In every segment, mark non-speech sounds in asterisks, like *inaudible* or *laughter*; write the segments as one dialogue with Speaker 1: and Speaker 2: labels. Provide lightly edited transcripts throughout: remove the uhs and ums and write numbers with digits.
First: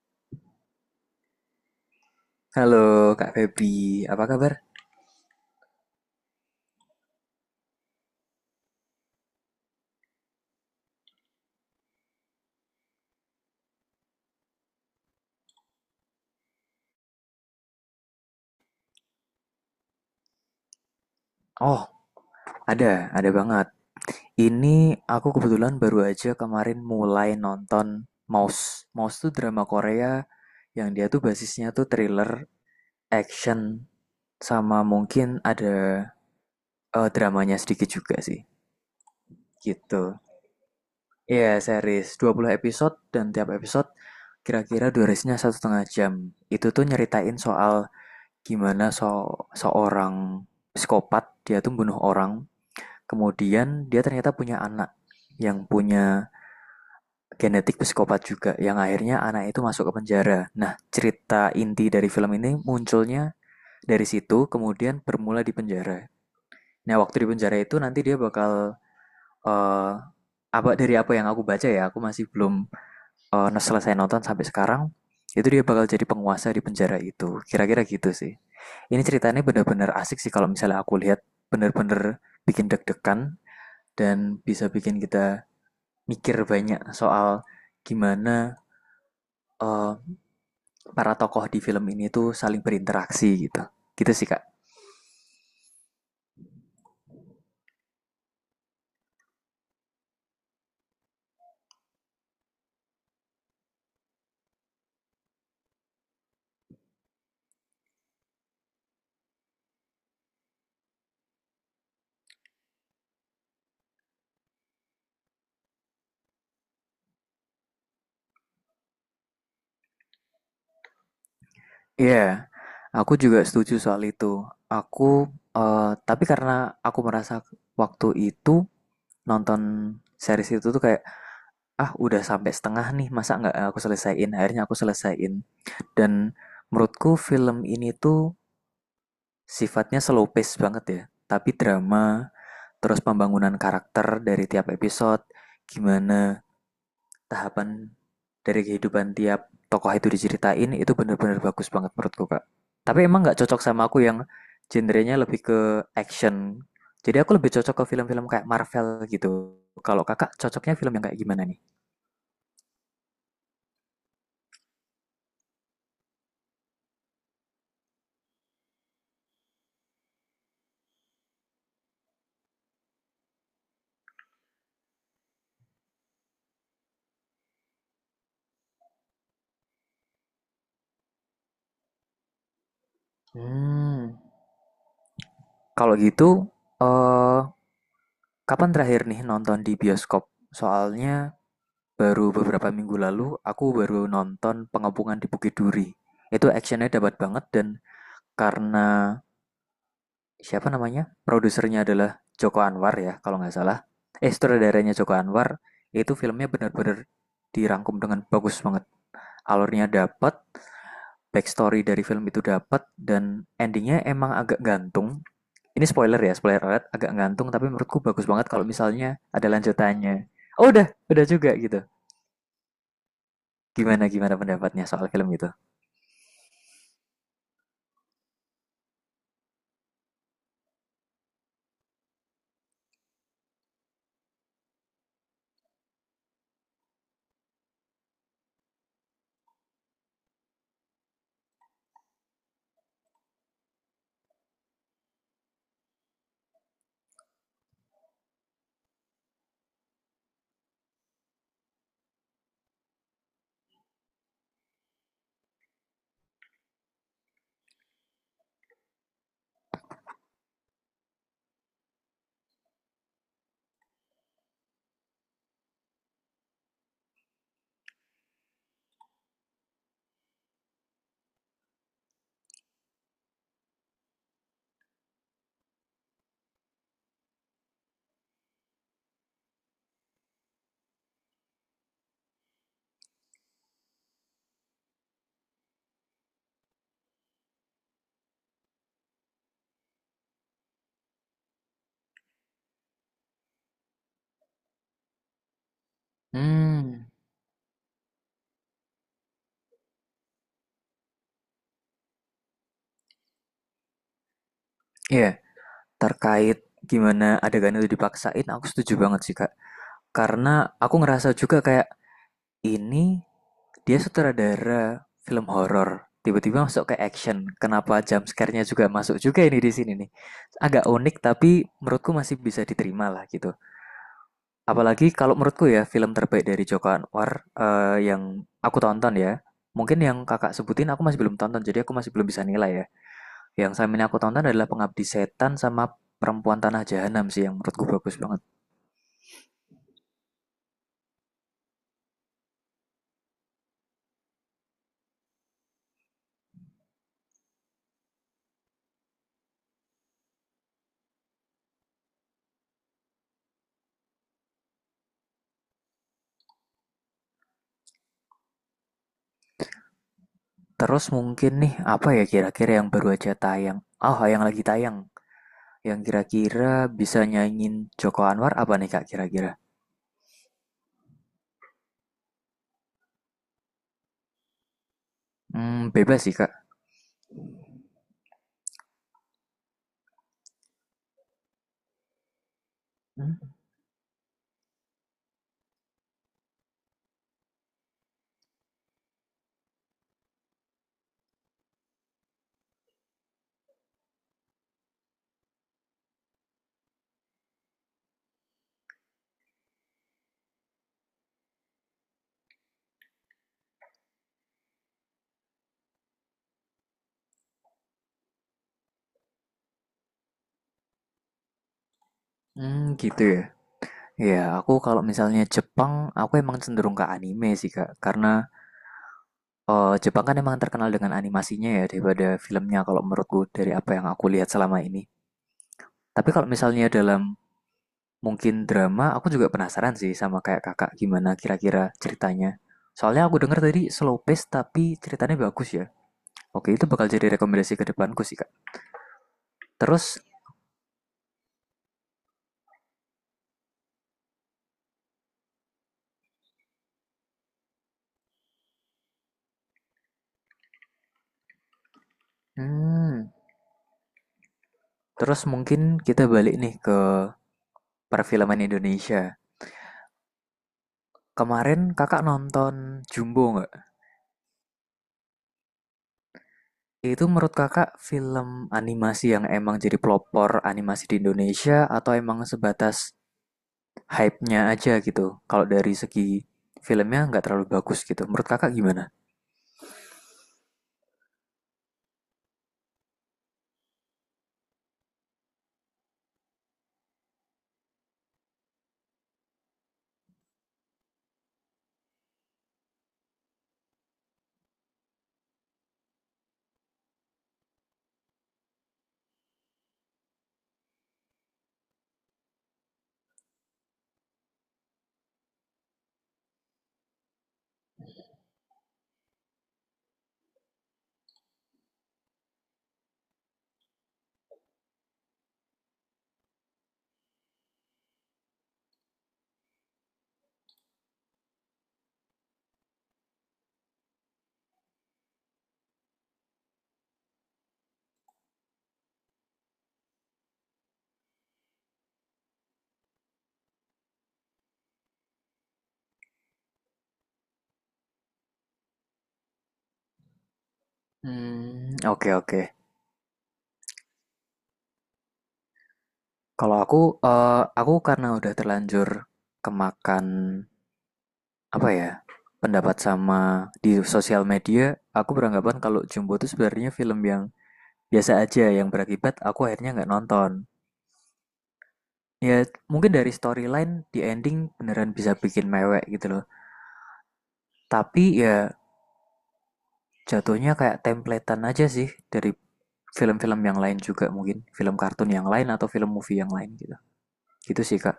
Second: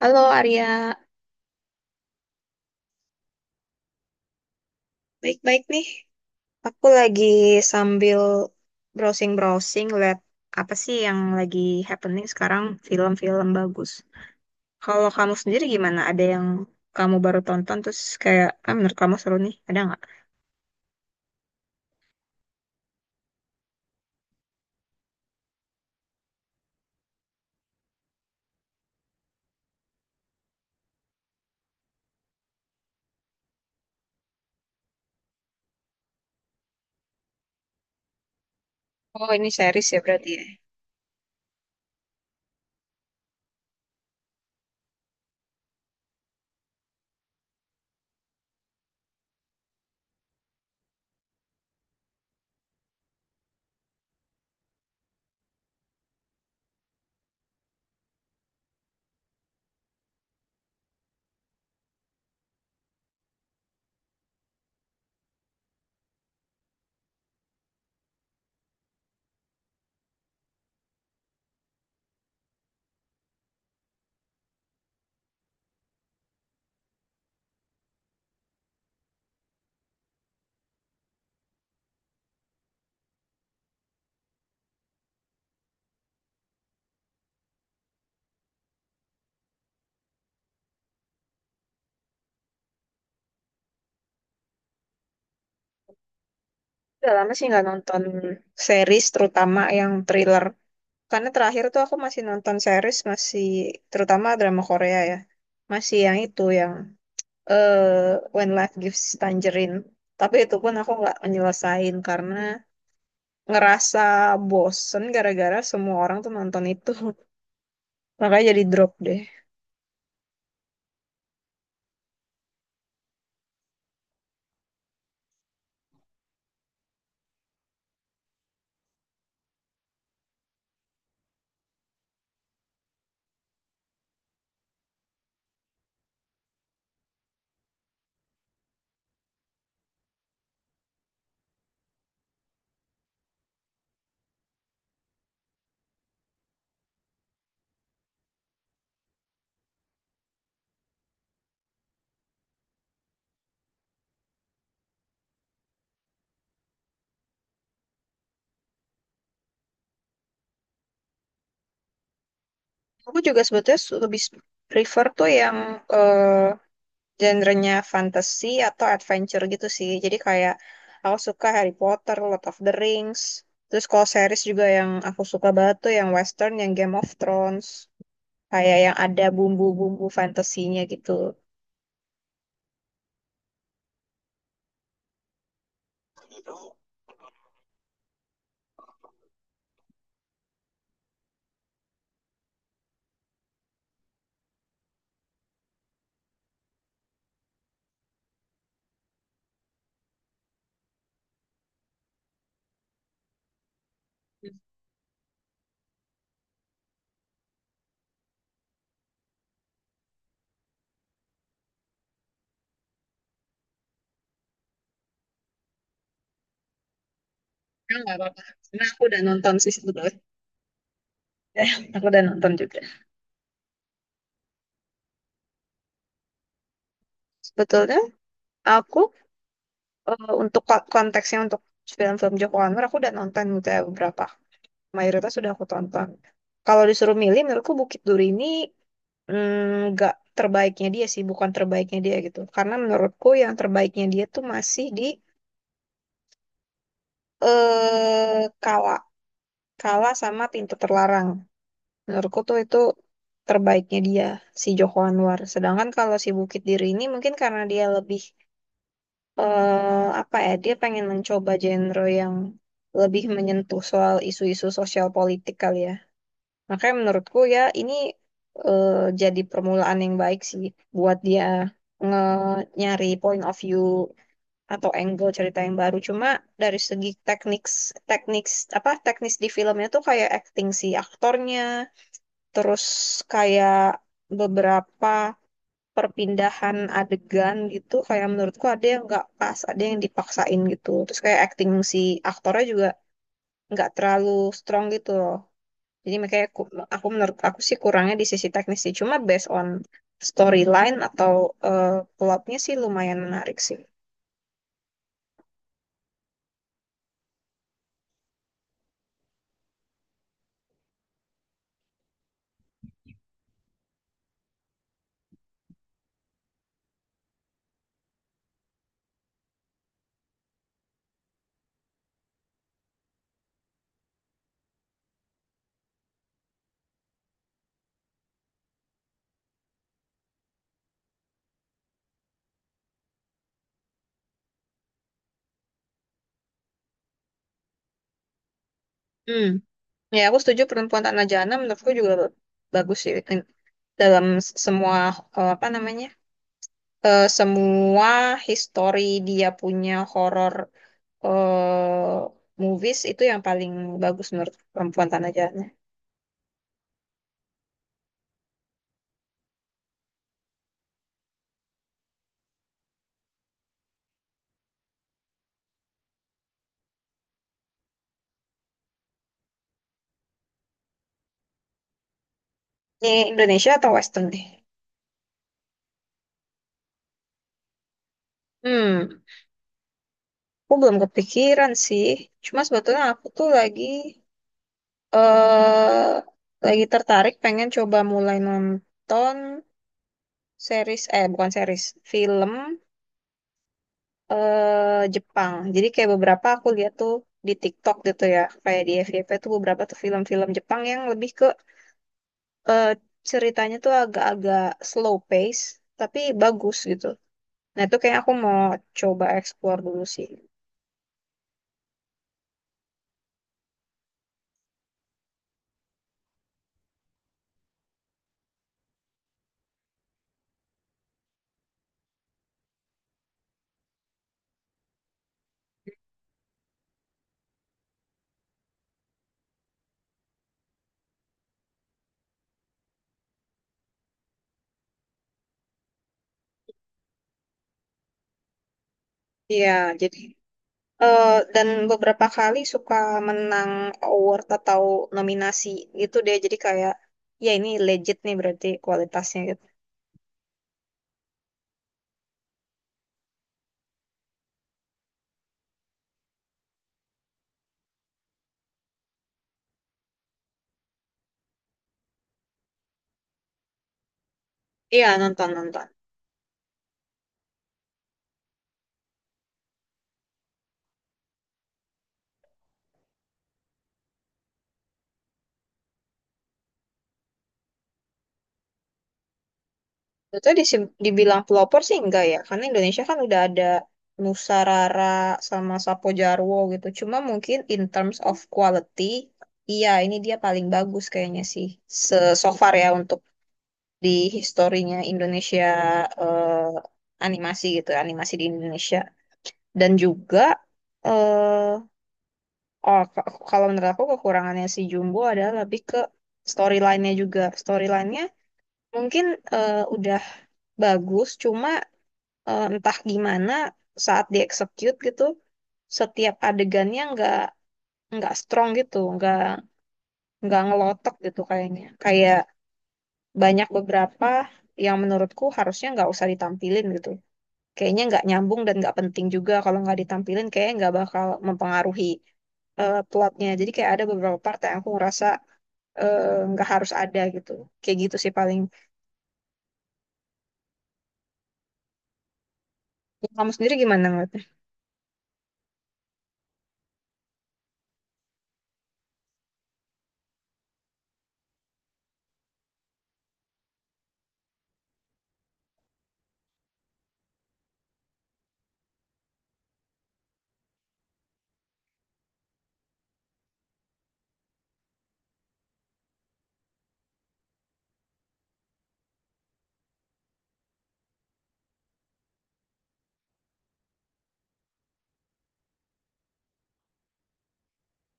Speaker 1: Halo Arya,
Speaker 2: Halo Kak Febri, apa kabar?
Speaker 1: baik-baik nih. Aku lagi sambil browsing-browsing lihat apa sih yang lagi happening sekarang film-film bagus. Kalau kamu sendiri gimana? Ada yang kamu baru tonton terus kayak, ah menurut kamu seru nih, ada nggak?
Speaker 2: Oh, ada banget. Ini aku kebetulan baru aja kemarin mulai nonton Mouse. Mouse tuh drama Korea yang dia tuh basisnya tuh thriller, action, sama mungkin ada dramanya sedikit juga sih.
Speaker 1: Oh ini series ya
Speaker 2: Gitu.
Speaker 1: berarti ya.
Speaker 2: Iya, series 20 episode dan tiap episode kira-kira durasinya 1,5 jam. Itu tuh nyeritain soal gimana seorang psikopat dia tuh bunuh orang. Kemudian dia ternyata punya anak yang punya genetik psikopat juga, yang akhirnya anak itu masuk ke penjara. Nah, cerita inti dari film ini munculnya dari situ, kemudian bermula di penjara. Nah, waktu di penjara itu nanti dia bakal, eh, apa dari apa yang aku baca ya, aku masih belum selesai nonton sampai sekarang. Itu dia bakal jadi penguasa di penjara itu. Kira-kira gitu sih. Ini ceritanya benar-benar asik sih kalau misalnya aku lihat, benar-benar bikin deg-degan dan bisa bikin kita mikir banyak soal gimana eh, para tokoh di film ini tuh saling berinteraksi gitu. Gitu sih, Kak.
Speaker 1: Udah lama sih nggak nonton series terutama yang thriller. Karena terakhir tuh aku masih nonton series masih terutama drama Korea ya. Masih yang itu yang When Life Gives Tangerine. Tapi itu pun aku nggak menyelesain karena ngerasa bosen gara-gara semua orang tuh nonton itu. *laughs* Makanya jadi drop deh.
Speaker 2: Iya, yeah, aku juga setuju soal itu. Aku, tapi karena aku merasa waktu itu nonton series itu tuh kayak, ah udah sampai setengah nih, masa nggak aku selesaiin? Akhirnya aku selesaiin. Dan menurutku film ini tuh sifatnya slow pace banget ya. Tapi drama, terus pembangunan karakter dari tiap episode, gimana tahapan dari kehidupan tiap tokoh itu diceritain, itu benar-benar bagus banget menurutku Kak. Tapi emang nggak cocok sama aku yang genrenya lebih ke action, jadi aku lebih cocok ke film-film kayak Marvel gitu. Kalau kakak cocoknya film yang kayak gimana nih?
Speaker 1: Aku juga sebetulnya lebih prefer tuh yang eh, genrenya fantasy atau adventure gitu sih. Jadi kayak aku suka Harry Potter, Lord of the Rings. Terus kalau series juga yang aku suka banget tuh yang western, yang Game of Thrones. Kayak yang ada bumbu-bumbu fantasinya gitu.
Speaker 2: Hmm, kalau gitu, eh kapan terakhir nih nonton di bioskop? Soalnya baru beberapa minggu lalu aku baru nonton Pengepungan di Bukit Duri. Itu actionnya dapat banget, dan karena, siapa namanya? Produsernya adalah Joko Anwar ya, kalau nggak salah. Eh, sutradaranya Joko Anwar, itu filmnya benar-benar dirangkum dengan bagus banget. Alurnya dapat, backstory dari film itu dapat, dan endingnya emang agak gantung. Ini spoiler ya, spoiler alert, agak gantung, tapi
Speaker 1: Ya,
Speaker 2: menurutku
Speaker 1: nggak
Speaker 2: bagus
Speaker 1: apa-apa.
Speaker 2: banget kalau
Speaker 1: Karena aku
Speaker 2: misalnya
Speaker 1: udah
Speaker 2: ada
Speaker 1: nonton sih sebetulnya.
Speaker 2: lanjutannya. Oh, udah juga
Speaker 1: Ya,
Speaker 2: gitu.
Speaker 1: *laughs* aku udah nonton juga.
Speaker 2: Gimana, gimana pendapatnya soal film itu?
Speaker 1: Sebetulnya aku untuk konteksnya untuk film-film Joko Anwar aku udah nonton gitu ya beberapa. Mayoritas sudah aku tonton. Kalau disuruh milih, menurutku Bukit Duri ini nggak terbaiknya dia sih, bukan terbaiknya dia gitu. Karena menurutku yang terbaiknya dia tuh masih di kala kala sama Pintu Terlarang. Menurutku tuh itu terbaiknya dia, si Joko Anwar. Sedangkan kalau si Bukit Diri ini mungkin karena dia lebih, apa ya, dia pengen mencoba genre yang lebih menyentuh soal isu-isu sosial politik kali ya. Makanya menurutku ya ini eh, jadi permulaan yang baik sih buat dia nyari point of view atau angle cerita yang baru. Cuma dari segi teknik, teknik apa teknis di filmnya tuh kayak acting si aktornya, terus kayak beberapa perpindahan adegan gitu kayak menurutku ada yang nggak pas ada yang dipaksain gitu terus kayak acting si aktornya juga nggak terlalu strong gitu loh jadi makanya aku
Speaker 2: Hmm,
Speaker 1: menurut aku sih kurangnya di sisi teknis sih cuma based on storyline atau eh, plotnya sih lumayan menarik sih.
Speaker 2: iya, yeah, terkait gimana adegan itu dipaksain, aku setuju banget sih, Kak. Karena aku ngerasa juga kayak, ini, dia sutradara film horor, tiba-tiba masuk ke action. Kenapa jump scare-nya juga masuk juga ini di sini nih. Agak unik tapi menurutku masih bisa diterima lah gitu. Apalagi kalau menurutku ya film terbaik dari Joko Anwar, yang aku tonton ya. Mungkin yang kakak sebutin aku masih belum tonton, jadi aku masih belum bisa nilai ya. Yang selama ini aku tonton adalah Pengabdi Setan sama Perempuan Tanah Jahanam sih yang menurutku bagus banget.
Speaker 1: Hmm, ya aku setuju perempuan Tanah Jana menurutku juga bagus sih dalam semua eh, apa namanya semua history dia punya horror eh, movies itu yang paling bagus menurut perempuan tanah jahannya.
Speaker 2: Terus mungkin nih apa ya kira-kira yang baru aja tayang? Oh, yang lagi tayang, yang kira-kira bisa nyanyiin Joko Anwar apa nih Kak kira-kira?
Speaker 1: Ini Indonesia atau Western nih?
Speaker 2: Hmm, bebas sih Kak.
Speaker 1: Hmm, aku belum kepikiran sih. Cuma sebetulnya aku tuh
Speaker 2: Hmm,
Speaker 1: lagi eh lagi tertarik pengen coba mulai nonton series eh bukan series, film Jepang. Jadi kayak beberapa aku lihat tuh di TikTok gitu ya, kayak di FYP tuh beberapa tuh film-film Jepang yang lebih ke eh, ceritanya tuh agak-agak slow pace, tapi bagus gitu. Nah, itu kayak aku mau coba explore dulu sih.
Speaker 2: hmm, gitu ya. Ya, aku kalau misalnya Jepang, aku emang cenderung ke anime sih Kak. Karena, Jepang kan emang terkenal dengan animasinya ya daripada filmnya kalau menurutku dari apa yang aku lihat selama ini. Tapi kalau misalnya dalam mungkin drama, aku juga penasaran sih sama kayak kakak gimana kira-kira ceritanya. Soalnya aku dengar tadi slow pace tapi ceritanya bagus ya. Oke, itu bakal jadi rekomendasi ke depanku sih Kak.
Speaker 1: Iya, jadi
Speaker 2: Terus,
Speaker 1: eh, dan beberapa kali suka menang award atau nominasi gitu deh. Jadi kayak, ya ini legit nih berarti kualitasnya gitu.
Speaker 2: hmm, terus mungkin kita balik nih ke perfilman Indonesia. Kemarin kakak nonton Jumbo nggak?
Speaker 1: Iya, nonton-nonton.
Speaker 2: Itu menurut kakak film animasi yang emang jadi pelopor animasi di Indonesia, atau emang sebatas hype-nya aja gitu? Kalau dari segi filmnya nggak terlalu bagus gitu. Menurut kakak gimana?
Speaker 1: Itu dibilang pelopor sih enggak ya, karena Indonesia kan udah ada Nusa Rara sama Sapo Jarwo gitu. Cuma mungkin in terms of quality, iya ini dia paling bagus kayaknya sih. Se so far ya untuk di historinya Indonesia eh, animasi gitu, animasi di Indonesia. Dan juga eh oh k- kalau menurut aku kekurangannya si Jumbo adalah lebih ke storyline-nya juga. Storyline-nya mungkin udah bagus, cuma entah gimana saat dieksekut gitu setiap adegannya nggak strong gitu nggak ngelotok gitu kayaknya kayak banyak beberapa yang menurutku harusnya nggak usah ditampilin gitu kayaknya nggak nyambung dan nggak penting juga kalau nggak ditampilin kayaknya nggak bakal mempengaruhi plotnya jadi kayak ada beberapa part yang aku ngerasa eh, nggak harus ada gitu kayak gitu sih paling.
Speaker 2: Hmm, oke oke.
Speaker 1: Kamu sendiri gimana ngeliatnya?
Speaker 2: Kalau aku, aku karena udah terlanjur kemakan, apa ya, pendapat sama di sosial media, aku beranggapan kalau Jumbo itu sebenarnya film yang biasa aja yang berakibat aku akhirnya nggak nonton. Ya mungkin dari storyline di ending beneran bisa bikin mewek gitu loh, tapi ya jatuhnya kayak templatean aja sih dari film-film yang lain juga, mungkin film kartun yang lain atau film movie yang lain gitu. Gitu sih Kak.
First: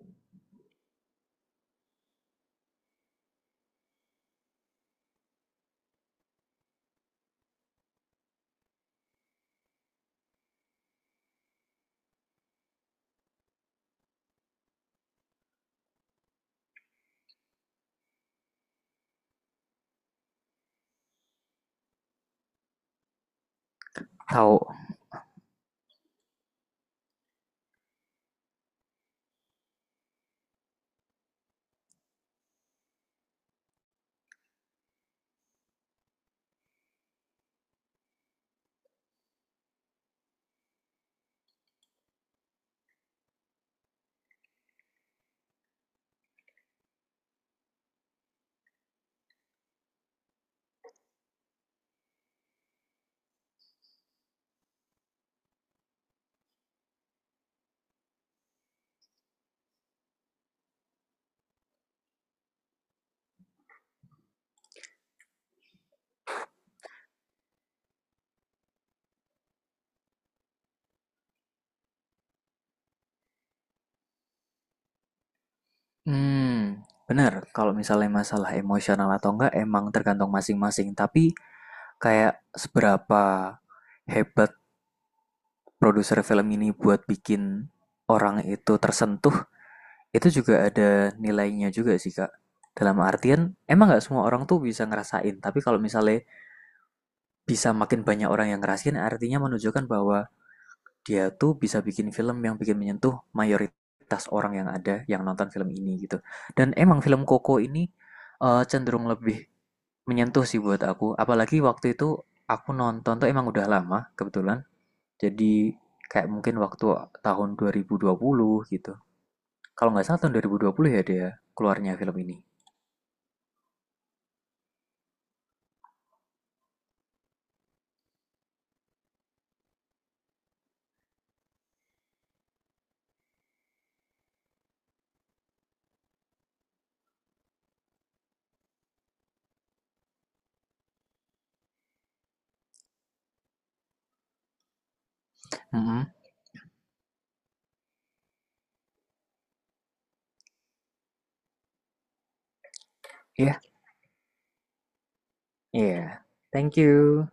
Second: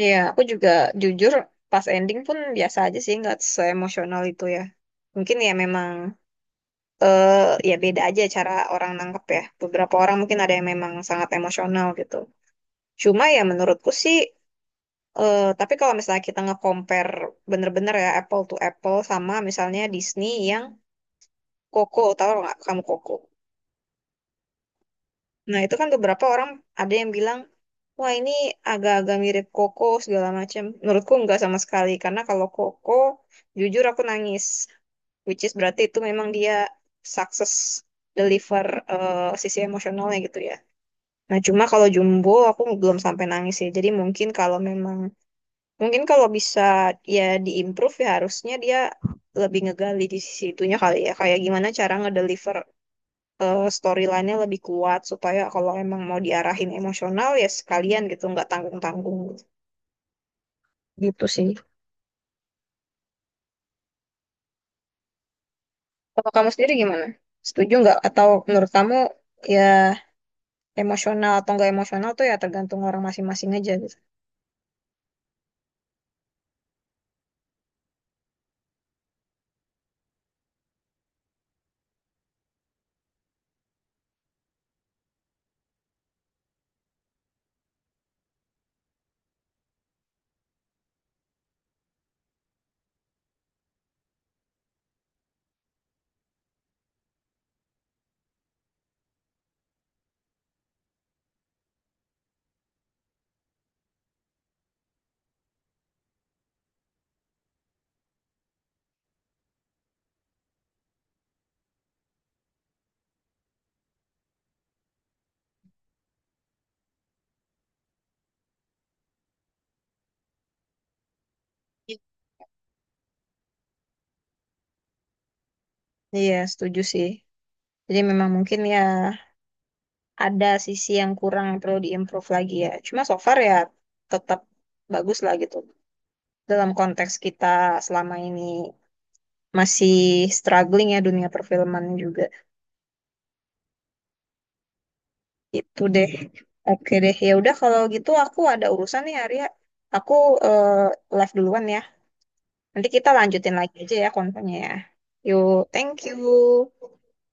Speaker 1: Iya, aku juga jujur pas ending pun biasa aja sih, nggak seemosional itu ya. Mungkin ya memang eh ya beda aja cara orang nangkep ya. Beberapa orang mungkin ada yang memang sangat emosional gitu. Cuma ya menurutku sih, tapi kalau misalnya kita nge-compare bener-bener ya apple to apple sama misalnya Disney yang Coco, tahu nggak kamu Coco?
Speaker 2: Tahu.
Speaker 1: Nah, itu kan beberapa orang ada yang bilang, wah ini agak-agak mirip Koko segala macam. Menurutku nggak sama sekali, karena kalau Koko, jujur aku nangis. Which is berarti itu memang dia sukses deliver sisi emosionalnya gitu ya. Nah, cuma kalau Jumbo aku belum sampai nangis ya. Jadi mungkin kalau memang, mungkin kalau bisa ya diimprove ya harusnya dia lebih ngegali di sisi itunya kali ya. Kayak gimana cara ngedeliver storyline-nya lebih kuat supaya kalau emang mau diarahin emosional ya sekalian gitu nggak tanggung-tanggung gitu. Gitu sih. Kalau kamu sendiri gimana? Setuju nggak? Atau menurut kamu ya emosional atau nggak emosional tuh ya tergantung orang masing-masing aja gitu.
Speaker 2: Hmm, bener kalau misalnya masalah emosional atau enggak emang tergantung masing-masing, tapi kayak seberapa hebat produser film ini buat bikin orang itu tersentuh, itu juga ada nilainya juga sih Kak. Dalam artian emang nggak semua orang tuh bisa ngerasain, tapi kalau misalnya bisa makin banyak orang yang ngerasain, artinya menunjukkan bahwa dia tuh bisa bikin film yang bikin menyentuh mayoritas orang yang ada yang nonton film ini gitu. Dan emang film Koko ini cenderung lebih menyentuh sih buat aku. Apalagi waktu itu aku nonton tuh emang udah lama kebetulan. Jadi kayak mungkin waktu tahun 2020 gitu. Kalau nggak salah tahun 2020 ya dia keluarnya film ini.
Speaker 1: Iya, setuju sih. Jadi memang mungkin ya ada sisi yang kurang yang perlu diimprove lagi ya. Cuma so far ya tetap bagus lah gitu. Dalam konteks kita selama ini masih struggling ya dunia perfilman juga.
Speaker 2: Mm-mm. Iya,
Speaker 1: Itu
Speaker 2: mm-hmm.
Speaker 1: deh. Oke deh. Ya udah kalau gitu aku ada urusan nih Arya. Aku eh, live duluan ya. Nanti kita lanjutin
Speaker 2: Yeah.
Speaker 1: lagi aja ya kontennya ya. Yuk,
Speaker 2: Iya.
Speaker 1: thank
Speaker 2: Yeah.
Speaker 1: you.
Speaker 2: Thank you.